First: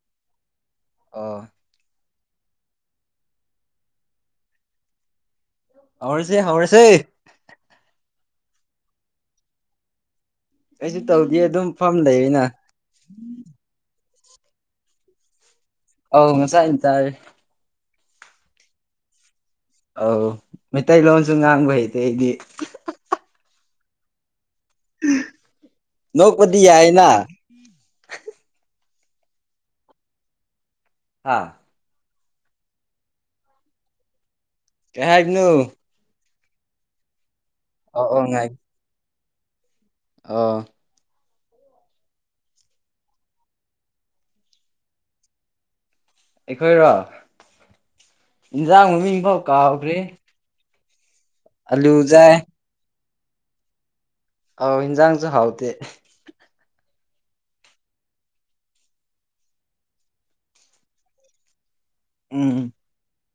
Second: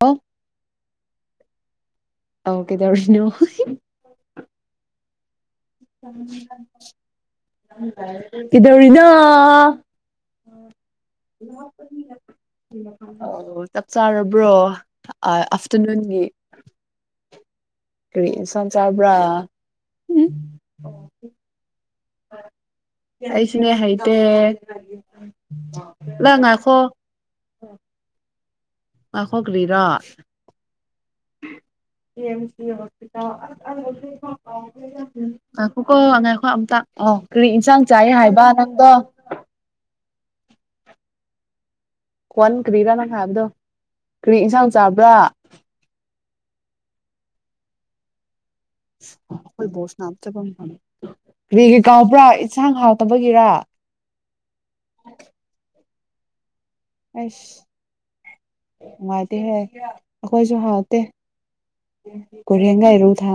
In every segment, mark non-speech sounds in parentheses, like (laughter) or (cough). Hello ꯑꯣ ꯑꯣ ꯀꯩꯗꯧꯔꯤꯅꯣ ꯍꯍꯤ ꯍꯧꯔꯁꯦ ꯍꯧꯔꯁꯦ ꯑꯟꯑꯣꯗꯤꯕꯜ ꯀꯤꯗꯧꯔꯤꯅꯣ ꯀꯩꯁꯨ ꯇꯧꯗꯤꯌꯦ ꯑꯗꯨꯝ ꯐꯝ ꯂꯩꯔꯤꯅ ꯑꯣ ꯆꯥꯛ ꯆꯥꯔꯕ꯭ꯔꯣ ꯑ ꯑꯐ ꯑꯧ ꯉꯁꯥꯏꯟ ꯆꯥꯔꯦ ꯀꯔꯤ ꯏꯟꯁꯥꯡ ꯆꯥꯕ꯭ꯔꯥ ꯑ ꯎꯝ ꯃꯩꯇꯩ ꯂꯣꯟꯁꯨ ꯉꯥꯡꯕ ꯍꯩꯇꯦ ꯑꯩꯗꯤ ꯑꯍꯍ ꯁꯤꯅꯦ ꯍꯩꯇꯦ ꯂ ꯅꯣꯛꯄꯗꯤ ꯉꯥꯏꯈꯣ ꯌꯥꯏꯅ ꯉꯥꯏꯈꯣ ꯒꯔꯤꯔꯥ ꯍꯥꯥ ꯑꯟꯏꯟꯇꯦꯜꯂꯤꯖꯦꯕꯜ ꯀꯩ ꯍꯥꯏꯕꯅꯣ ꯉꯥꯏꯇꯣꯀꯣ ꯉꯥꯏ ꯑꯝꯗꯥ ꯑꯣ ꯀ꯭ꯔꯤ ꯏꯟꯁꯥꯡ ꯆꯥꯏ ꯍꯥꯏꯕ ꯅꯪꯗꯣ ꯑ ꯀꯣꯟ ꯀꯔꯤꯔꯥ ꯅꯪ ꯍꯥꯏꯕꯗꯣ ꯀꯔꯤ ꯏꯟꯁꯥꯡ ꯆꯥꯕ꯭ꯔꯥ ꯑꯩꯈꯣꯏꯔꯣ ꯏꯟꯖꯥꯡ ꯃꯃꯤꯡ ꯐꯥꯎ ꯀꯥꯎꯈ꯭ꯔꯦ ꯒꯦ ꯑꯂꯨ ꯀꯥꯎꯕ꯭ꯔꯥ ꯏꯁꯥꯡ ꯍꯥꯥꯎ ꯇꯕꯒꯤꯔ ꯑ ꯍꯟꯖꯥꯡꯁꯨ ꯍꯥꯎꯗ ꯑꯁ ꯋꯥꯅꯨꯡꯉꯗꯤ ꯍꯥꯏ ꯑꯩꯈꯣꯏꯁꯨꯍꯠꯇ ꯎꯝ ꯀꯣꯔꯤꯉ ꯏꯔꯨ ꯊ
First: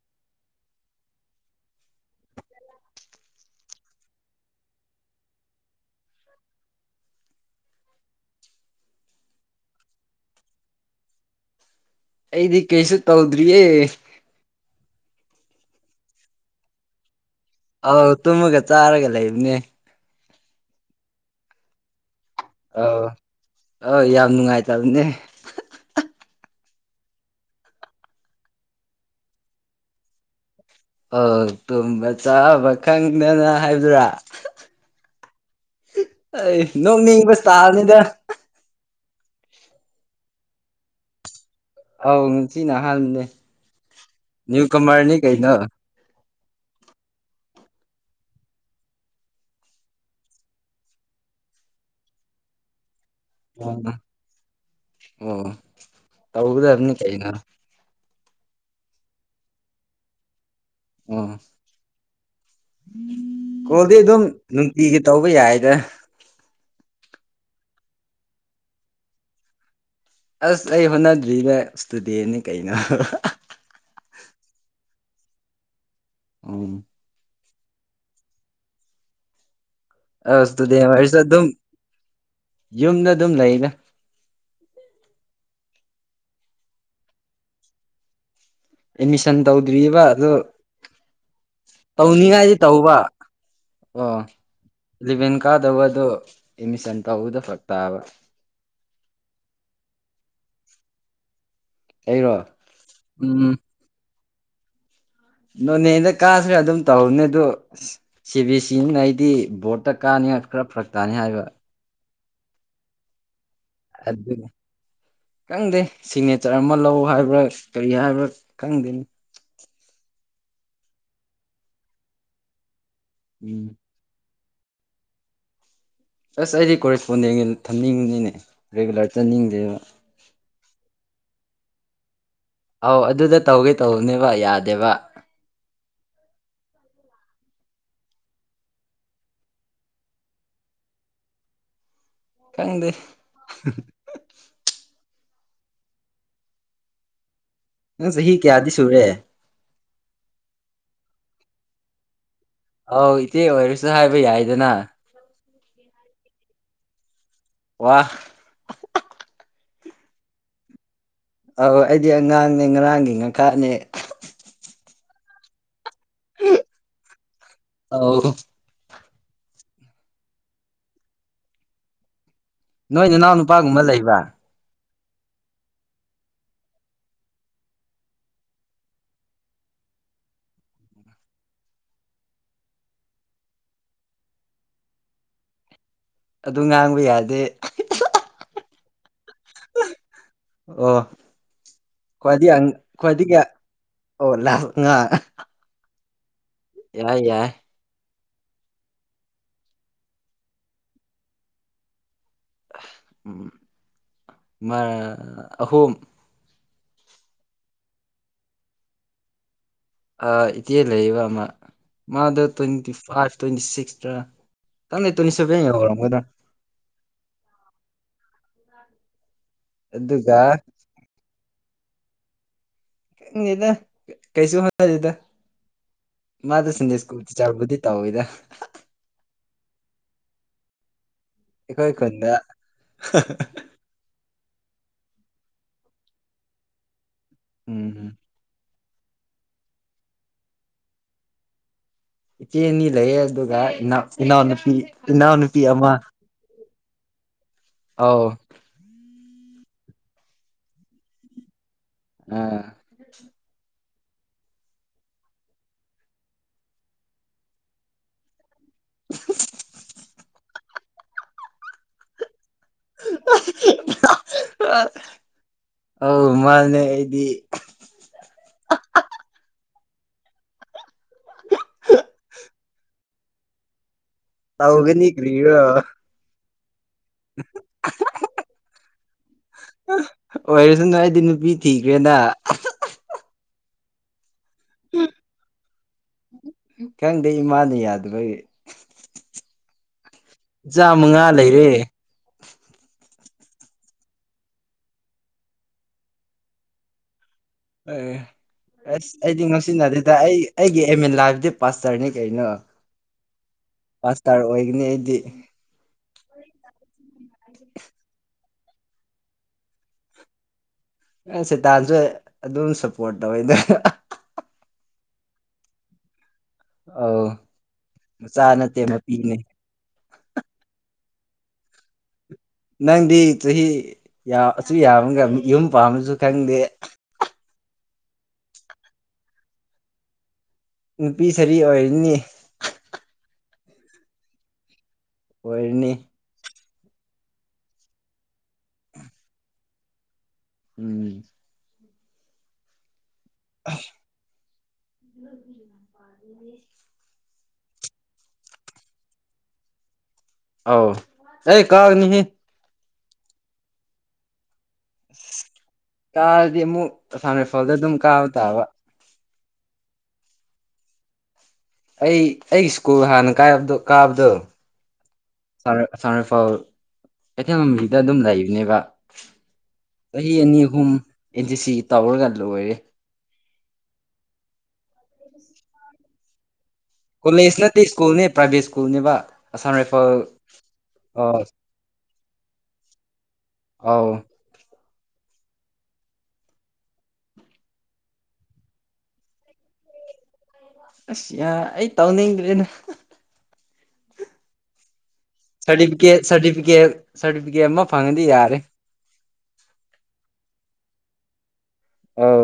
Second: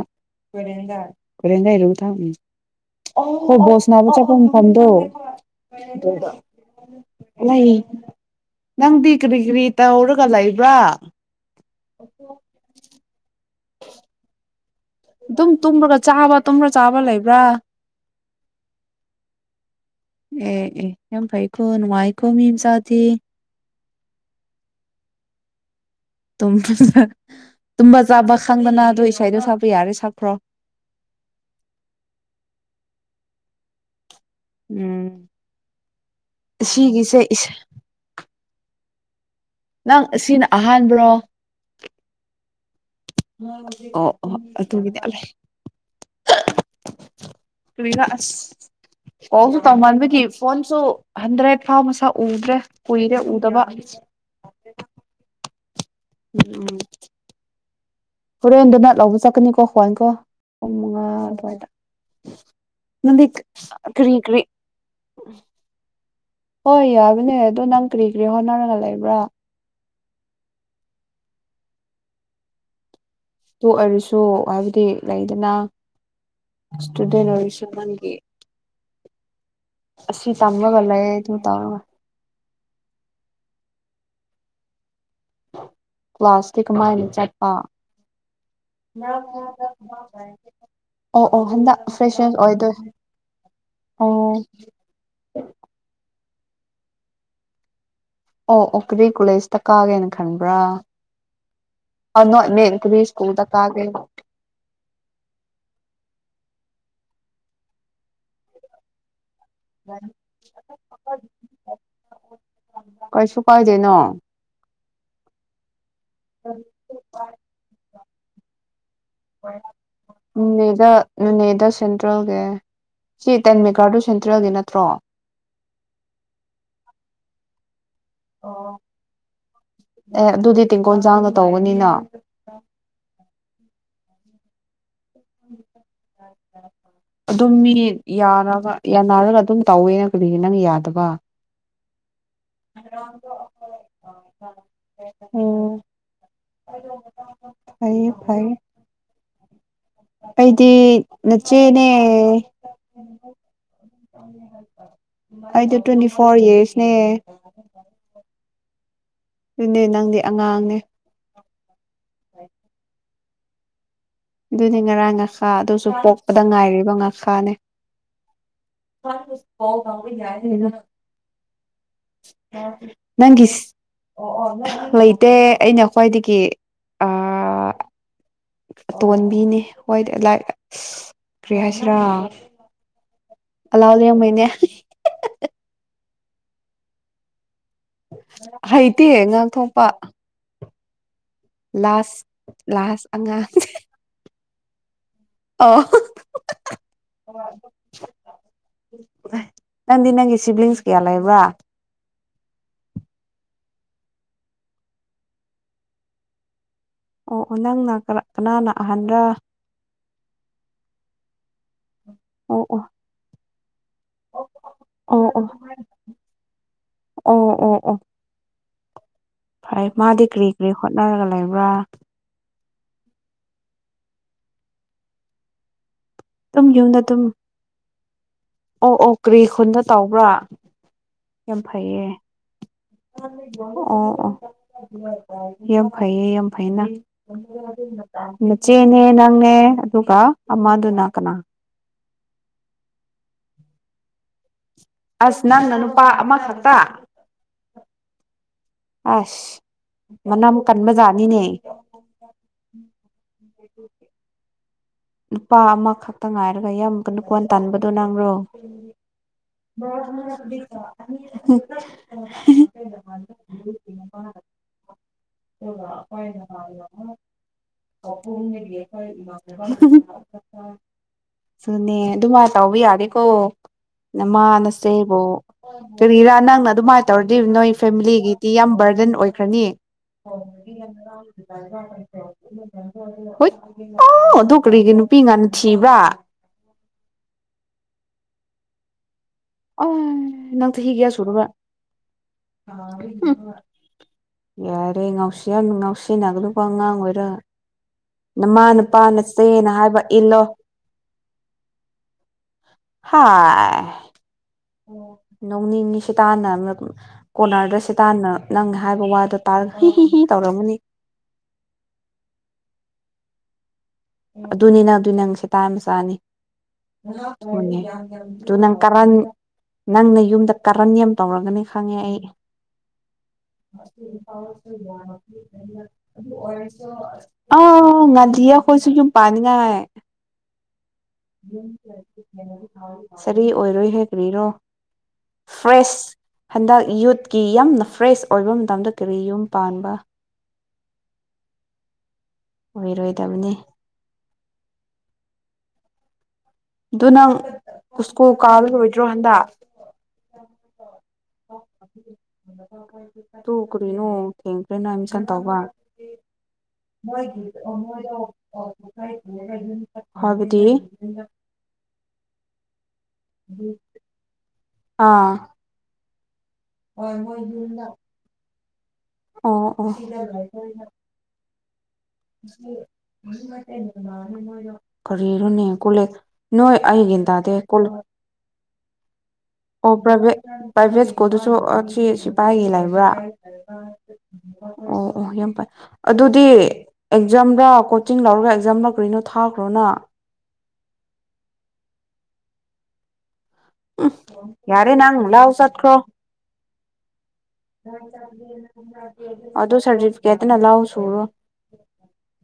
ꯈꯣꯏꯔꯦꯟꯒꯥꯏꯔ ꯊ ꯍꯣ ꯕꯣꯁ ꯅꯥꯕꯨ ꯆꯠꯐꯝ ꯃꯐꯝꯗꯣ ꯂꯩ ꯅꯪꯗꯤ ꯀꯔꯤ ꯀꯔꯤ ꯇꯧꯔꯒ ꯂꯩꯕ꯭ꯔꯥ ꯑꯌꯦ ꯑꯗꯨꯝ ꯇꯨꯝ꯭ꯔꯒ ꯆꯥꯕ ꯇꯨꯝ꯭ꯔꯒ ꯆꯥꯕ ꯂꯩꯕ (unintelligible) ꯑꯧ ꯇꯨꯝꯃꯒ ꯆꯥꯔꯒ ꯂꯩꯕꯅꯦ ꯑꯦ ꯑꯦ ꯌꯥꯝ ꯐ ꯏ ꯈꯨꯣ ꯅꯨꯡꯉꯥꯏ ꯑ ꯑ ꯌꯥꯝ ꯅꯨꯡꯉꯥꯏꯇꯕꯅꯦ ꯇꯨꯝꯕ ꯇꯨꯝꯕ ꯆꯥꯕ ꯈꯪꯗꯅ ꯑꯗꯨꯗꯣ ꯏꯁꯗꯣ ꯁꯥꯕ ꯌꯥꯔꯦ ꯁꯥꯛꯄ꯭ꯔꯣ ꯑꯣ ꯇꯨꯝꯕ ꯆꯥꯕ ꯈꯪꯗꯅ ꯍꯥꯏꯕꯗ꯭ꯔꯥ ꯎꯝ ꯑꯩ ꯑꯁꯤꯒꯤꯁꯦ ꯅꯣꯡꯅꯤꯡꯕꯁ ꯏꯁ ꯇꯥꯕꯅꯤꯗ ꯅꯪ ꯁꯤꯅ ꯑꯍꯥꯟꯕ꯭ꯔꯣ ꯑꯧ ꯅꯨꯁꯤꯅ ꯑꯣ ꯅ꯭ꯌꯨ ꯀꯃꯔꯅꯤ ꯀꯩ ꯅ ꯀꯔꯤꯅꯥ ꯑꯁ ꯑꯣꯁꯨ ꯇꯧꯃꯟꯥꯟꯕꯗꯤ ꯐꯣꯟꯁꯨ ꯍꯟꯗ꯭ꯔꯦꯠ ꯐꯥꯎ ꯃꯁꯛ ꯎꯗ꯭ꯔꯦ ꯀꯨꯏꯔꯦ ꯎꯗꯕ ꯑ ꯑꯣ ꯇꯗ ꯑꯗꯨꯅꯤ ꯀꯅꯔ ꯍꯣꯔꯦꯟꯗꯨꯅ ꯂꯧꯕ ꯆꯠꯀꯅꯤꯀꯣ ꯍꯋꯥꯏ ꯀꯣ ꯄꯨꯡ ꯃꯉꯥ ꯑꯣ ꯑꯗꯨꯋꯥꯏꯗ ꯅꯪꯗꯤ ꯀꯣꯜꯗꯤ ꯀꯔꯤ ꯑꯗꯨꯝ ꯀꯔꯤ ꯅꯨꯡꯇꯤꯒꯤ ꯇꯧꯕ ꯌꯥꯏꯗ ꯍꯣꯏ ꯌꯥꯒꯅꯤ ꯑꯗꯣ ꯅꯪ ꯀꯔꯤ ꯀꯔꯤ ꯍꯣꯠꯅꯔꯒ ꯂꯩꯕ꯭ꯔꯥ ꯑꯁ ꯑꯩ ꯍꯣꯠꯅꯗ꯭ꯔꯤꯅꯦ ꯏꯁꯇꯨꯗꯦꯅꯤ ꯀꯩꯅꯣ ꯇꯣꯛ ꯑꯣꯏꯔꯁꯨ ꯍꯥꯏꯕꯗꯤ ꯂꯩꯗꯅ ꯎꯝ ꯑꯁꯗꯦ ꯅꯣꯔꯤꯁ ꯅꯪꯦ ꯑꯁ ꯑꯗꯨꯗꯤ ꯂꯩ ꯍꯥꯏꯁꯨ ꯑꯗꯨ ꯑꯗꯨꯝ ꯇꯧꯔꯒ ꯌꯨꯝꯗ ꯑꯗꯨꯝ ꯂꯩꯅꯦ ꯀ꯭ꯂ꯭ꯂꯥꯁꯇꯤꯛ ꯑꯃꯥꯏꯅ ꯆꯠꯄ ꯑꯦꯠꯃꯤꯁꯟ ꯇꯧꯗ꯭ꯔꯤꯑꯕ ꯑꯣ ꯑꯣ ꯑꯣ ꯍꯟꯗꯛ ꯐ꯭ꯔꯦꯁꯔ ꯇꯧꯅꯤꯡꯉꯥꯏꯗꯤ ꯑꯣꯏꯗꯣꯏ ꯇꯧꯕ ꯑꯣ ꯏꯂꯚꯦꯟ ꯀꯥꯗꯕ ꯑꯗꯣ ꯑꯦꯠꯃꯤꯁꯟ ꯇꯧꯕꯗ ꯐꯛ ꯇꯥꯕ ꯑꯣ ꯑꯣ ꯀꯔꯤ ꯀꯣꯂꯦꯖꯇ ꯀꯥꯒꯦꯅ ꯈꯟꯕ꯭ꯔꯥ ꯑꯩꯔꯣ ꯅ ꯃꯦꯛꯇ ꯁꯀꯨꯜ ꯎꯝ ꯇꯒ ꯅꯣꯅꯦꯗ ꯀꯥꯁꯨ ꯑꯗꯨꯝ ꯇꯧꯔꯅꯦ ꯑꯗꯣ ꯁꯤ ꯕꯤꯁ ꯁꯤꯅ ꯑꯩꯗꯤ ꯕꯣꯔꯠꯇ ꯀꯥꯅꯤ ꯈꯔ ꯐꯔꯛ ꯇꯥꯅꯤ ꯍꯥꯏꯕ ꯀꯩꯁꯨ ꯄꯥꯏꯗꯅꯣ ꯀꯪꯗꯦ ꯁꯤꯒꯅꯦꯆꯔ ꯑꯃ ꯂꯧ ꯍꯥꯏꯕ꯭ꯔꯥ ꯀꯔꯤ ꯍꯥꯏꯕꯥ ꯄꯨꯛ ꯈꯪꯗꯅꯤ ꯅꯦꯗ ꯅ ꯅꯗ ꯁꯦꯟꯇ꯭ꯔꯦꯜꯒ ꯆ ꯇꯥꯟꯃꯦ ꯎꯝ ꯀꯥ ꯁꯟ ꯍꯇ꯭ꯔꯦꯜꯒꯤ ꯅꯠꯇ꯭ꯔꯣ ꯑꯁ ꯑꯩꯗꯤ ꯀꯣꯔꯦꯁꯄꯣꯟꯗꯦꯟꯒꯤ ꯊꯝꯅꯤꯡꯕꯅꯤꯅꯦ ꯔꯤꯒꯨꯂꯔ ꯆꯠꯅꯤꯡꯗꯦꯕ ꯑꯦ ꯑꯗꯨꯗꯤ ꯇꯦꯡꯀꯣꯟꯖꯥꯡꯅ ꯇꯧꯕꯅꯤꯅ ꯑꯧ ꯑꯗꯨꯗ ꯇꯧꯒꯦ ꯇꯧꯦ ꯅꯕ ꯌꯥꯗꯕ ꯑꯗꯨꯝ ꯃꯤ ꯌꯥꯔꯒ ꯌꯥꯟꯅꯔꯒ ꯑꯗꯨꯝ ꯇꯧꯋꯦꯅ ꯀꯔꯤꯒꯤꯦ ꯅꯪ ꯌꯥꯗꯕ ꯀꯪꯗ ꯎꯝ ꯅꯪ ꯆꯍꯤ ꯀꯌꯥꯗꯤ ꯁꯨꯔꯦ ꯑꯩꯩꯗꯤ ꯅꯆꯦꯅꯦ ꯑꯧ ꯏꯆꯦ ꯑꯣꯏꯔꯁꯨ ꯍꯥꯏꯕ ꯌꯥꯏꯗꯅ ꯑꯩꯗ ꯇ꯭ꯋꯦꯟꯇꯤ ꯐꯣꯔ ꯏꯔꯁꯅꯦ ꯋꯥ ꯑꯗꯨꯅꯦ ꯅꯪꯗꯤ ꯑꯉꯥꯡꯅꯦ ꯀꯔꯅꯦ ꯑꯗꯨꯗꯤ ꯉꯔꯥꯡ ꯉꯥꯈꯥ ꯑꯗꯨꯁꯨ ꯄꯣꯛꯄꯗ ꯉꯥꯏꯔꯤꯕ ꯉꯥꯈꯥꯅꯦ ꯑ ꯍ ꯀꯥꯎ ꯌꯥꯦꯅ ꯅꯣꯏ ꯏꯅꯥꯎ ꯅꯨꯄꯥꯒꯨꯝꯕ ꯂꯩꯕ꯭ꯔꯥ ꯂꯩꯇꯦ ꯑꯩꯅ ꯈ꯭ꯋꯥꯏꯗꯒꯤꯇꯣꯟꯕꯤꯅꯤ ꯈꯣꯏ ꯑꯁ ꯀꯔꯤ ꯍꯥꯏꯁꯔꯥ ꯑꯂꯥꯎ ꯌꯦꯡꯕꯩꯅꯦ ꯑꯗꯨ ꯉꯥꯡꯕ ꯌꯥꯗꯦ ꯍꯩꯇꯦ ꯉꯥꯡꯊꯣꯛꯄ ꯑ ꯂꯥꯁ ꯈꯋꯥꯗꯤ ꯂꯥꯁ ꯈꯋꯥꯗꯤ ꯀ ꯑꯣ ꯂ ꯉ ꯑ ꯌꯥꯏ ꯌꯥꯏ ꯅꯪꯗꯤ ꯅꯪꯒꯤ ꯁꯤꯕ꯭ꯂꯤꯡꯁ ꯀꯌꯥ ꯂꯩꯕ꯭ꯔꯥ ꯎꯝ ꯃ ꯑꯍꯨꯝꯝ ꯑꯣ ꯑꯣ ꯅꯪꯅ ꯀꯅꯥꯅ ꯑꯍꯟꯕ꯭ꯔꯥ ꯑ ꯏ ꯂꯩꯕ ꯑꯃ ꯃꯥꯗ ꯑꯣ ꯑꯣ ꯇ꯭ꯋꯦꯟꯇꯤ ꯐ ꯇ꯭ꯦꯟꯇꯤ ꯁꯤꯛꯁ ꯀ ꯑꯣ ꯑꯣ ꯇꯁꯔꯒꯗ ꯑꯣ ꯐꯩ ꯃꯥꯗꯤ ꯑꯗꯨꯒ ꯀ꯭ꯔꯤ ꯀ꯭ꯔꯤ ꯍꯣꯠꯅꯔꯒ ꯂꯩꯕ ꯋꯥ ꯗ ꯀꯩꯁꯨ ꯍꯅꯦꯗ ꯑꯗꯨꯝ ꯃꯥꯗ ꯁꯤꯁꯤꯡꯖꯦ ꯌꯨꯝꯗ ꯁ꯭ꯀꯨꯜ ꯑꯗꯨꯝ ꯊ ꯆꯥꯒꯗꯤ ꯇꯧꯋꯤꯗ ꯑꯣ ꯑꯣ ꯀꯔꯤ ꯈꯨꯟꯗ ꯇꯧꯕ꯭ꯔꯥ ꯌꯥꯝ ꯑꯩꯈꯣꯏ ꯐꯩꯌꯦ ꯈꯨꯟꯗ ꯑꯣ ꯑꯣ ꯌꯥꯝ ꯐꯩꯌꯦ ꯌꯥꯝ ꯐꯩꯅ ꯎꯝ (unintelligible) ꯆꯦꯅꯦ ꯅꯪꯅꯦ ꯑꯗꯨꯒ ꯑꯃꯗꯨꯅ ꯀꯅꯥ ꯏꯆꯦ ꯑꯅꯤ ꯂꯩꯌꯦ ꯑꯗꯨꯒ ꯏꯅꯥꯎ ꯏꯅꯥꯎꯅꯨꯄꯤ ꯑꯁ ꯏꯅꯥꯎꯅꯨꯄꯤ ꯅꯪꯅ ꯅꯨꯄꯥ ꯑꯃꯈꯛꯇ (unintelligible) ꯑꯥꯎ ꯑꯁ ꯃꯅꯝꯛ ꯀꯟꯕꯖꯥꯠꯅꯤꯅꯦ ꯑꯥ ꯅꯨꯄꯥ ꯑꯃꯈꯛꯇ ꯉꯥꯏꯔꯒ ꯏꯌꯥꯝꯃꯨ ꯅꯨꯀꯣꯟ ꯇꯥꯟꯕꯗꯣ ꯅꯪꯔꯣ ꯎ ꯍ ꯑ ꯃꯥꯅꯦ ꯑꯩꯗꯤ ꯁꯨꯅꯦ ꯑꯗꯨꯃꯥꯏ ꯇꯥꯎꯕ ꯌꯥꯒꯦꯀꯣ ꯇꯧꯒꯅꯤ ꯅꯃꯥꯟꯅꯁꯦꯕꯣ ꯀ꯭ꯔꯤꯔꯣ ꯀꯔꯤ ꯏꯔꯥ ꯅꯪꯅ ꯑꯗꯨ ꯃꯥ ꯇꯧꯔꯗꯣꯏꯔꯤꯕ ꯅꯣꯏ ꯐꯦꯃꯤꯂꯤꯒꯤꯗꯤ ꯌꯥꯝ ꯕꯔꯗꯟ ꯈ꯭ꯔꯅꯤ ꯑꯣꯏꯔꯁꯅꯨ ꯑꯩꯗꯤ ꯅꯨꯄꯤ ꯊꯤꯈ꯭ꯔꯦꯅ ꯍꯠ ꯑꯥꯎ ꯄꯨꯀꯔꯤꯒꯤ ꯅꯨꯄꯤ ꯉꯅ ꯊꯤꯕ ꯈꯤꯪꯗꯩ ꯏꯃꯥꯅ ꯌꯥꯗꯕꯒꯤ ꯑ ꯅꯪ ꯏꯆꯥ ꯆꯍꯤ ꯀꯌꯥ ꯃꯉꯥ ꯁꯨꯔꯕ꯫ ꯂꯩꯔꯦ ꯍꯝ ꯌꯥꯔꯦ ꯉꯥꯎꯁꯤ ꯌꯥꯝ ꯉꯥꯎꯁꯤꯟꯅꯒꯅꯨꯀꫭ ꯑꯉꯥꯡ ꯑꯣꯏꯔꯒ꯫ ꯑꯦ ꯅꯃꯥ ꯅꯄꯥ ꯑꯁ ꯑꯩꯗꯤ ꯅꯆꯦꯅ ꯍꯥꯏꯕ ꯅꯨꯡꯁꯤꯅꯗꯤꯗ ꯑꯩ ꯏꯜꯂꯣ ꯑꯩꯒꯤ ꯑꯦꯝ ꯏꯟ ꯂꯥꯏꯐꯗꯤ ꯄꯥꯁꯇꯔꯅꯤ ꯀꯩꯅꯣ꯫ ꯍꯥ ꯄꯥꯁꯇꯔ ꯑꯣꯏꯒꯅꯤ ꯑꯩꯗꯤ ꯅꯣꯡ ꯅꯤꯅꯤꯁꯤ ꯇꯥꯟꯅ ꯃꯅ ꯗꯨꯝ ꯀꯣꯔꯅꯔꯗ ꯁꯤꯦ ꯇꯥꯟꯟꯅ ꯂꯪꯉꯦ ꯍꯥꯏꯕ ꯋꯥꯗꯣ ꯇꯥꯔꯒ ꯍꯤ ꯍꯤ ꯍꯤ ꯇꯧꯔꯝꯃꯅꯤ ꯑꯦ ꯁꯦꯇꯥꯟꯁꯨ ꯑꯗꯨꯝ ꯁꯞꯄꯣꯔꯠ ꯇꯧꯋꯤꯗ ꯑꯗꯨꯅꯤ ꯅꯪ ꯑꯗꯨ ꯅꯪ ꯁꯦꯇꯥꯟ ꯃꯆꯥꯅꯤ꯫ ꯑꯧ ꯃꯆꯥ ꯑꯗꯨ ꯅꯪ ꯅꯠꯇꯦ ꯀꯥꯔꯟ ꯃꯄꯤꯅꯦ ꯅꯪꯅ ꯌꯨꯝꯗ ꯀꯥꯔꯟ ꯌꯥꯝ ꯇꯧꯔꯒꯅꯤ ꯈꯪꯉꯦ ꯑꯩ꯫ ꯅꯪꯗꯤ ꯆꯍꯤ ꯌꯥ ꯆꯤ ꯌꯥꯝꯑꯒ ꯌꯨꯝ ꯄꯥꯝꯕꯁꯨ ꯈꯪꯗꯦ ꯑ ꯑ꯫ ꯑ ꯉꯥꯗꯤꯑꫭ ꯑꯩꯈꯣꯏꯁꯨ ꯌꯨꯝ ꯄꯥꯅꯤꯡꯉꯥꯏ ꯅꯨꯄꯤ ꯁꯔꯤ ꯑꯣꯏꯔꯅꯤ (unintelligible) ꯐꯔꯤ ꯑꯣꯏꯔꯣꯏ ꯍꯦ ꯀ꯭ꯔꯤꯔꯣ꯫ ꯑꯣꯏꯔꯅꯤ꯫ ꯍꯟꯗꯛ ꯌꯨꯠꯀꯤ ꯌꯥꯝꯅ ꯐ꯭ꯔꯦꯁ ꯑꯣꯏꯕ ꯃꯇꯝꯗ ꯀꯔꯤ ꯌꯨꯝ ꯄꯥꯟꯕ ꯎꯝ ꯑꯣꯏꯔꯣꯏ꯫ ꯇꯕꯅꯤ ꯄꯦ ꯑꯗꯨ ꯅꯪ ꯎꯁꯀꯣ ꯀꯥꯕꯔꯣꯏꯗ꯭ꯔꯣ ꯍꯟꯗ ꯑꯥꯎ ꯑꯦ ꯀꯥꯒꯅꯤ ꯇꯨ ꯎ ꯀꯔꯤꯅꯣ ꯊꯦꯡ ꯗꫭ ꯅꯪ ꯑꯦꯗꯃꯤꯁꯟ ꯇꯧꯕꯥ ꯀꯥꯔꯗꯤ ꯑꯃꯨꯛ ꯑꯁꯥꯝ ꯃꫭꯏꯒꯤ ꯔꯥꯏꯐꯜꯗ ꯑꫭ ꯑꯗꯨꯝ ꯃꫭꯏꯗꯥ ꯀꯥꯕ ꯇꯥꯕ (inaudible) ꯍꯥꯏꯕꯗꯤ ꯑꯩ ꯑꯩ ꯨꯜ ꯍꯥꯟꯅ ꯀꯥꯏꯕ ꯀꯥ ꯑꯕꯗꯣ ꯑꯥ (unintelligible) ꯀꯩꯊꯦꯜꯃꯟꯕꯤꯗ ꯑꯗꯨꯝ ꯂꯩꯕꯅꯦꯕ꯫ ꯑꯣ ꯑꯣ ꯆꯍꯤ ꯑꯅꯤ ꯑꯍꯨꯝ ꯑꯦꯟꯁꯤ ꯁꯤ ꯇꯧꯔꯒ ꯂꯣꯏꯔꯦ ꯃꯅꯤ ꯈꯔꯤꯔꯅꯤ ꯀꯨꯂꯦ ꯅꯣꯏ ꯑꯩꯒꯤ ꯇꯥꯗꯦ ꯀꯣꯂꯦꯖ ꯀꯣ ꯅꯠꯇꯦ ꯁ꯭ꯀꯨꯜꯅꯦ ꯄ꯭ꯔꯥꯏꯚꯦꯠ ꯁ꯭ꯀꯨꯜꯅꯦꯕ ꯑꯁꯥꯝ ꯑꯣ ꯔꯥꯏꯐꯜ ꯄ꯭ꯔꯥꯏꯚꯦꯠ ꯄ꯭ꯔꯥꯏꯚꯦꯠ ꯑꯥ ꯁ꯭ꯀꯨꯜꯗꯨꯁꯨ ꯑꯁꯤ ꯁꯤꯐꯥꯏꯒꯤ ꯂꯩꯕ꯭ꯔꯥ ꯑꯥꯎ ꯑꯣ ꯑꯣ ꯌꯥꯝ ꯐꯥꯏ ꯑꯗꯨꯗꯤ ꯑꯦꯛꯖꯥꯝꯔꯥ ꯀꯣꯆꯤꯡ ꯂꯧꯔꯒ ꯑꯦꯛꯖꯥꯝꯂ ꯀꯔꯤꯅꯣ ꯊꯥꯈ꯭ꯔꯣꯅ꯫ ꯑꯁ ꯌꯥ ꯑꯩ ꯇꯧꯅꯤꯡꯗ꯭ꯔꯦꯅꯦ꯫ ꯌꯥꯔꯦ ꯅꯪꯅ ꯂ ꯆꯠꯈ꯭ꯔꯣ ꯁꯥꯔꯇꯤꯐꯤꯀꯦꯠ ꯁꯥꯔꯇꯤꯐꯤꯀꯦꯠ ꯁꯥꯔꯇꯤꯐꯤꯀꯦꯠ ꯑꯃ ꯐꯪꯉꯗꯤ ꯌꯥꯔꯦ ꯑꯗꯨ ꯁꯥꯔꯇꯤꯐꯤꯀꯦꯠꯇꯅ ꯂ ꯇꯔꯣ ꯑꯥꯎ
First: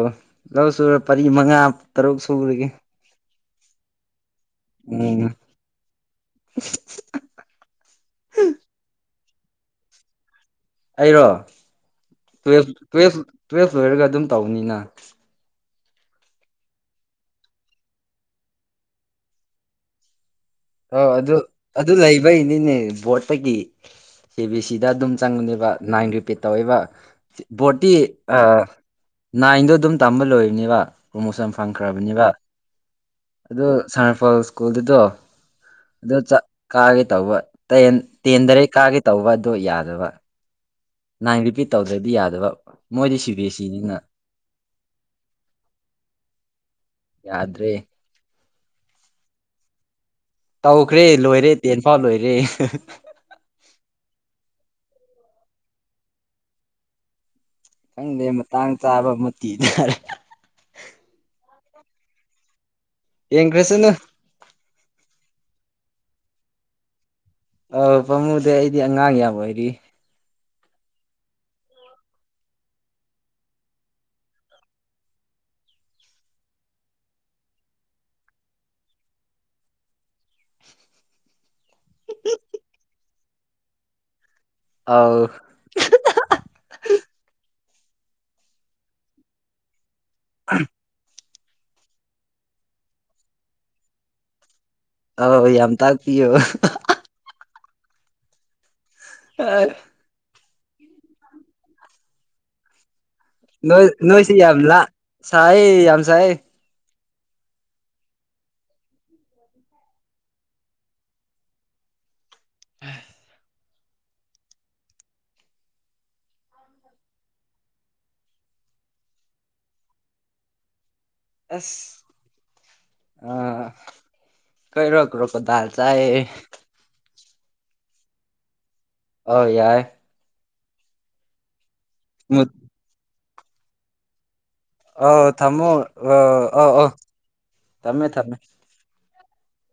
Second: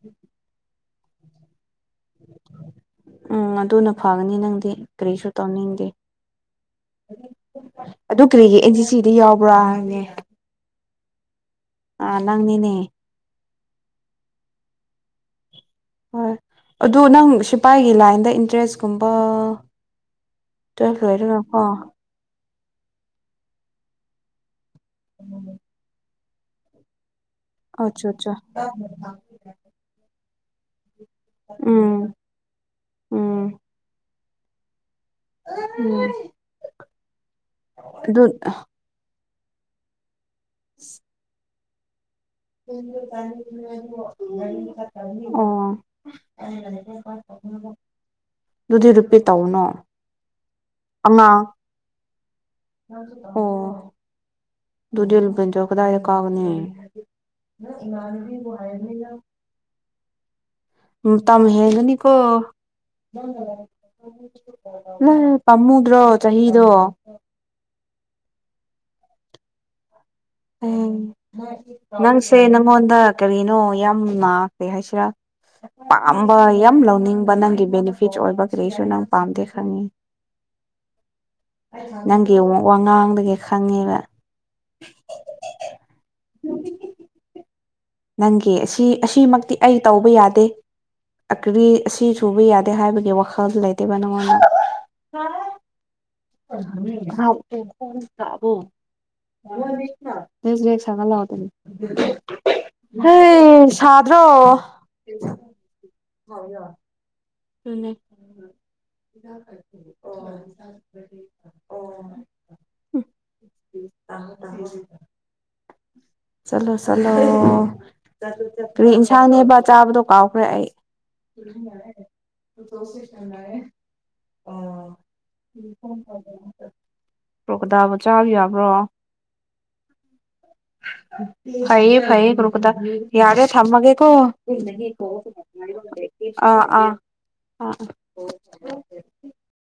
ꯂ ꯁꯨꯔꯨꯔꯞ ꯄꯔꯤ ꯃꯉꯥ ꯇꯔꯨꯛ ꯁꯨꯔꯒꯦ ꯎꯝ ꯑꯗꯨꯅ ꯐꯒꯅꯤ ꯅꯪꯗꯤ ꯎꯝ ꯀꯔꯤꯁꯨ ꯇꯧꯅꯤꯡꯗꯦ ꯑꯗꯨ ꯀꯔꯤꯒꯤ ꯑꯦꯟ ꯁꯤ ꯁꯤ ꯗꯤ ꯌꯥꯎꯕ꯭ꯔꯥ ꯍꯥꯏꯅꯦ ꯑꯩꯔꯣ ꯇꯨꯋꯦꯐ ꯇꯨꯋꯦꯐ ꯇꯨꯋꯦꯜꯐ ꯂꯣꯏꯔꯒ ꯑꯗꯨꯝ ꯇꯧꯧꯕꯅꯤꯅ ꯍꯣꯏ ꯑꯗꯨ ꯅꯪ ꯁꯤꯐꯥꯏꯒꯤ ꯂꯥꯏꯟꯗ ꯏꯟꯇꯔꯦꯁ ꯀꯨꯝꯕ ꯑ ꯑꯗꯨ ꯑꯗꯨ ꯂꯩꯕꯩꯅꯤꯅꯦ ꯣꯠ ꯁꯤꯁ ꯁꯤꯗ ꯑꯗꯨꯝ ꯆꯪꯕꯅꯦꯕ ꯅꯥꯏꯟ ꯔꯤ ꯄꯤ ꯇꯧꯕ ꯕꯣꯔꯠꯇꯤ ꯑꯆꯥ ꯑꯆꯥ ꯑ ꯅꯥꯏꯟꯗꯣ ꯑꯗꯨꯝ ꯇꯝꯕ ꯂꯣꯏ꯫ ꯅꯤꯕ ꯄ꯭ꯔꯣꯃꯣꯁ ꯌꯥꯝ ꯎꯝ ꯐꯪꯈ꯭ꯔꯕꯅꯦꯕ ꯎꯝ ꯑꯣ ꯁꯥꯔ ꯄꯜ ꯁꯀꯨꯜꯗꯨꯗꯣ ꯑꯗꯨ ꯆ ꯀꯥꯒꯦ ꯇꯧꯕ ꯇꯦꯟ ꯑꯗꯨ ꯇꯦꯟꯗꯔꯩ ꯀꯥꯒꯦ ꯇꯧꯕ꯫ ꯇꯣ ꯌꯥꯗꯕ ꯅꯥꯏꯟ ꯔꯤꯄꯤꯠ ꯇꯧꯗꯗꯤ ꯌꯥꯗꯦ (inaudible) ꯑꫭ ꯌꯥꯗ꯭ꯔꯦ ꯑꯗꯨꯗꯤ ꯔꯨꯄꯤꯠ ꯇꯧꯅꯣ ꯇꯧꯈ꯭ꯔꯦ ꯑꯉꯥꯡ ꯂꯣꯏꯔꯦ ꯇꯦꯟꯐꯥꯎ ꯂꯣꯏꯔꯦ꯫ ꯑꯗꯨꯗꯨꯗ ꯆ ꯀꯗꯥ ꯀꯥꯒꯅꯤ ꯈꯪꯗꯦ ꯃꯇꯥꯡ ꯆꯥꯕ ꯃ ꯊꯤ ꯇꯥꯔꯦ꯫ ꯎ ꯇꯝ ꯍꯦꯒꯅꯤꯀꯣ ꯌꯦꯡꯈ꯭ꯔꯁꯅꯨ (unintelligible) ꯏ ꯄꯃꯨꯗ꯭ꯔꯣ ꯆꯍꯤꯗꯣ ꯑ ꯄꯥꯝꯃꯨꯗꯤ ꯑꯩꯗꯤ ꯑꯉꯥꯡ ꯌꯥꯝꯕ ꯑꯣꯏꯔꯤ ꯎ ꯅꯪꯁꯦ ꯅꯪꯉꯣꯟꯗ ꯀꯔꯤꯅꯣ ꯌꯥꯝ ꯅꯥꯀꯦ ꯍꯥꯏꯁꯤꯔꯥ ꯄꯥꯝꯕ ꯌꯥꯝ ꯂꯧꯅꯤꯡꯕ ꯅꯪꯒꯤ ꯕꯦꯅꯤꯐꯤꯠ ꯑꯣꯏꯕ ꯀꯔꯤꯩꯁꯨ ꯅꯪ ꯄꯥꯝꯗꯦ ꯈꯪꯉꯦ ꯅꯪꯒꯤ ꯋꯥꯉꯥꯡꯗꯒꯤ ꯈꯪꯉꯦꯕ (unintelligible) ꯅꯪꯒꯤ ꯑꯁꯤ ꯑꯁꯤꯃꯛꯇꯤ ꯑꯩ ꯇꯧꯕ ꯌꯥꯗꯦ ꯑꯀ꯭ꯔꯤ ꯑꯁꯤ ꯁꯨꯕ ꯌꯥꯗꯦ ꯍꯥꯏꯕꯒꯤ ꯋꯥꯈꯜ ꯂꯩꯇꯦꯕ ꯅꯪꯉꯣꯟꯗ ꯑ ꯌꯥꯝ ꯇꯥꯛꯄꯤꯌꯣ ꯍꯟ ꯇꯕꯣ ꯍꯃ ꯀꯁꯅ ꯁ ꯦꯛ ꯁꯒ ꯂꯑꯣꯇꯅꯦ ꯅꯣꯏ ꯅꯣꯏꯁꯤ ꯌꯥꯝ ꯌꯥꯝꯂ ꯁꯥꯏ ꯌꯥꯝ ꯁꯥꯏꯌꯦ ꯍꯣꯏ ꯌꯥ ꯑꯗꯨꯅꯦ ꯎꯝ ꯇ ꯆꯠꯂꯣ ꯆꯠꯂꯣ ꯆꯠꯠꯇ꯭ꯔꯤ ꯏꯟꯁꯥꯡꯅꯦꯕ ꯆꯥꯕꯗꯣ ꯀꯥꯎꯈ꯭ꯔꯦ ꯑꯩ ꯦ ꯑꯁ ꯑꯥ ꯑ ꯀꯩꯔꯣ ꯀ꯭ꯔꯣꯀꯣꯗꯥꯏꯜ ꯆꯥꯏꯌꯦ ꯄꯣꯀꯗꯥꯕ ꯆꯥꯕ ꯌꯥꯕ꯭ꯔꯣ ꯑ ꯌꯥꯏꯏ (unintelligible) ꯐꯏꯌꯦ ꯐꯌꯦ ꯃꯨꯠ ꯀꯨꯀꯗꯥ ꯌꯥꯔꯦ ꯊꯝꯃꯒꯦꯀꯣ ꯑ ꯊꯝꯃꯣ ꯑ ꯑꯥ ꯑ ꯑ ꯑꯥ ꯑꯥ ꯊꯝꯃꯦ ꯊꯝꯃꯦ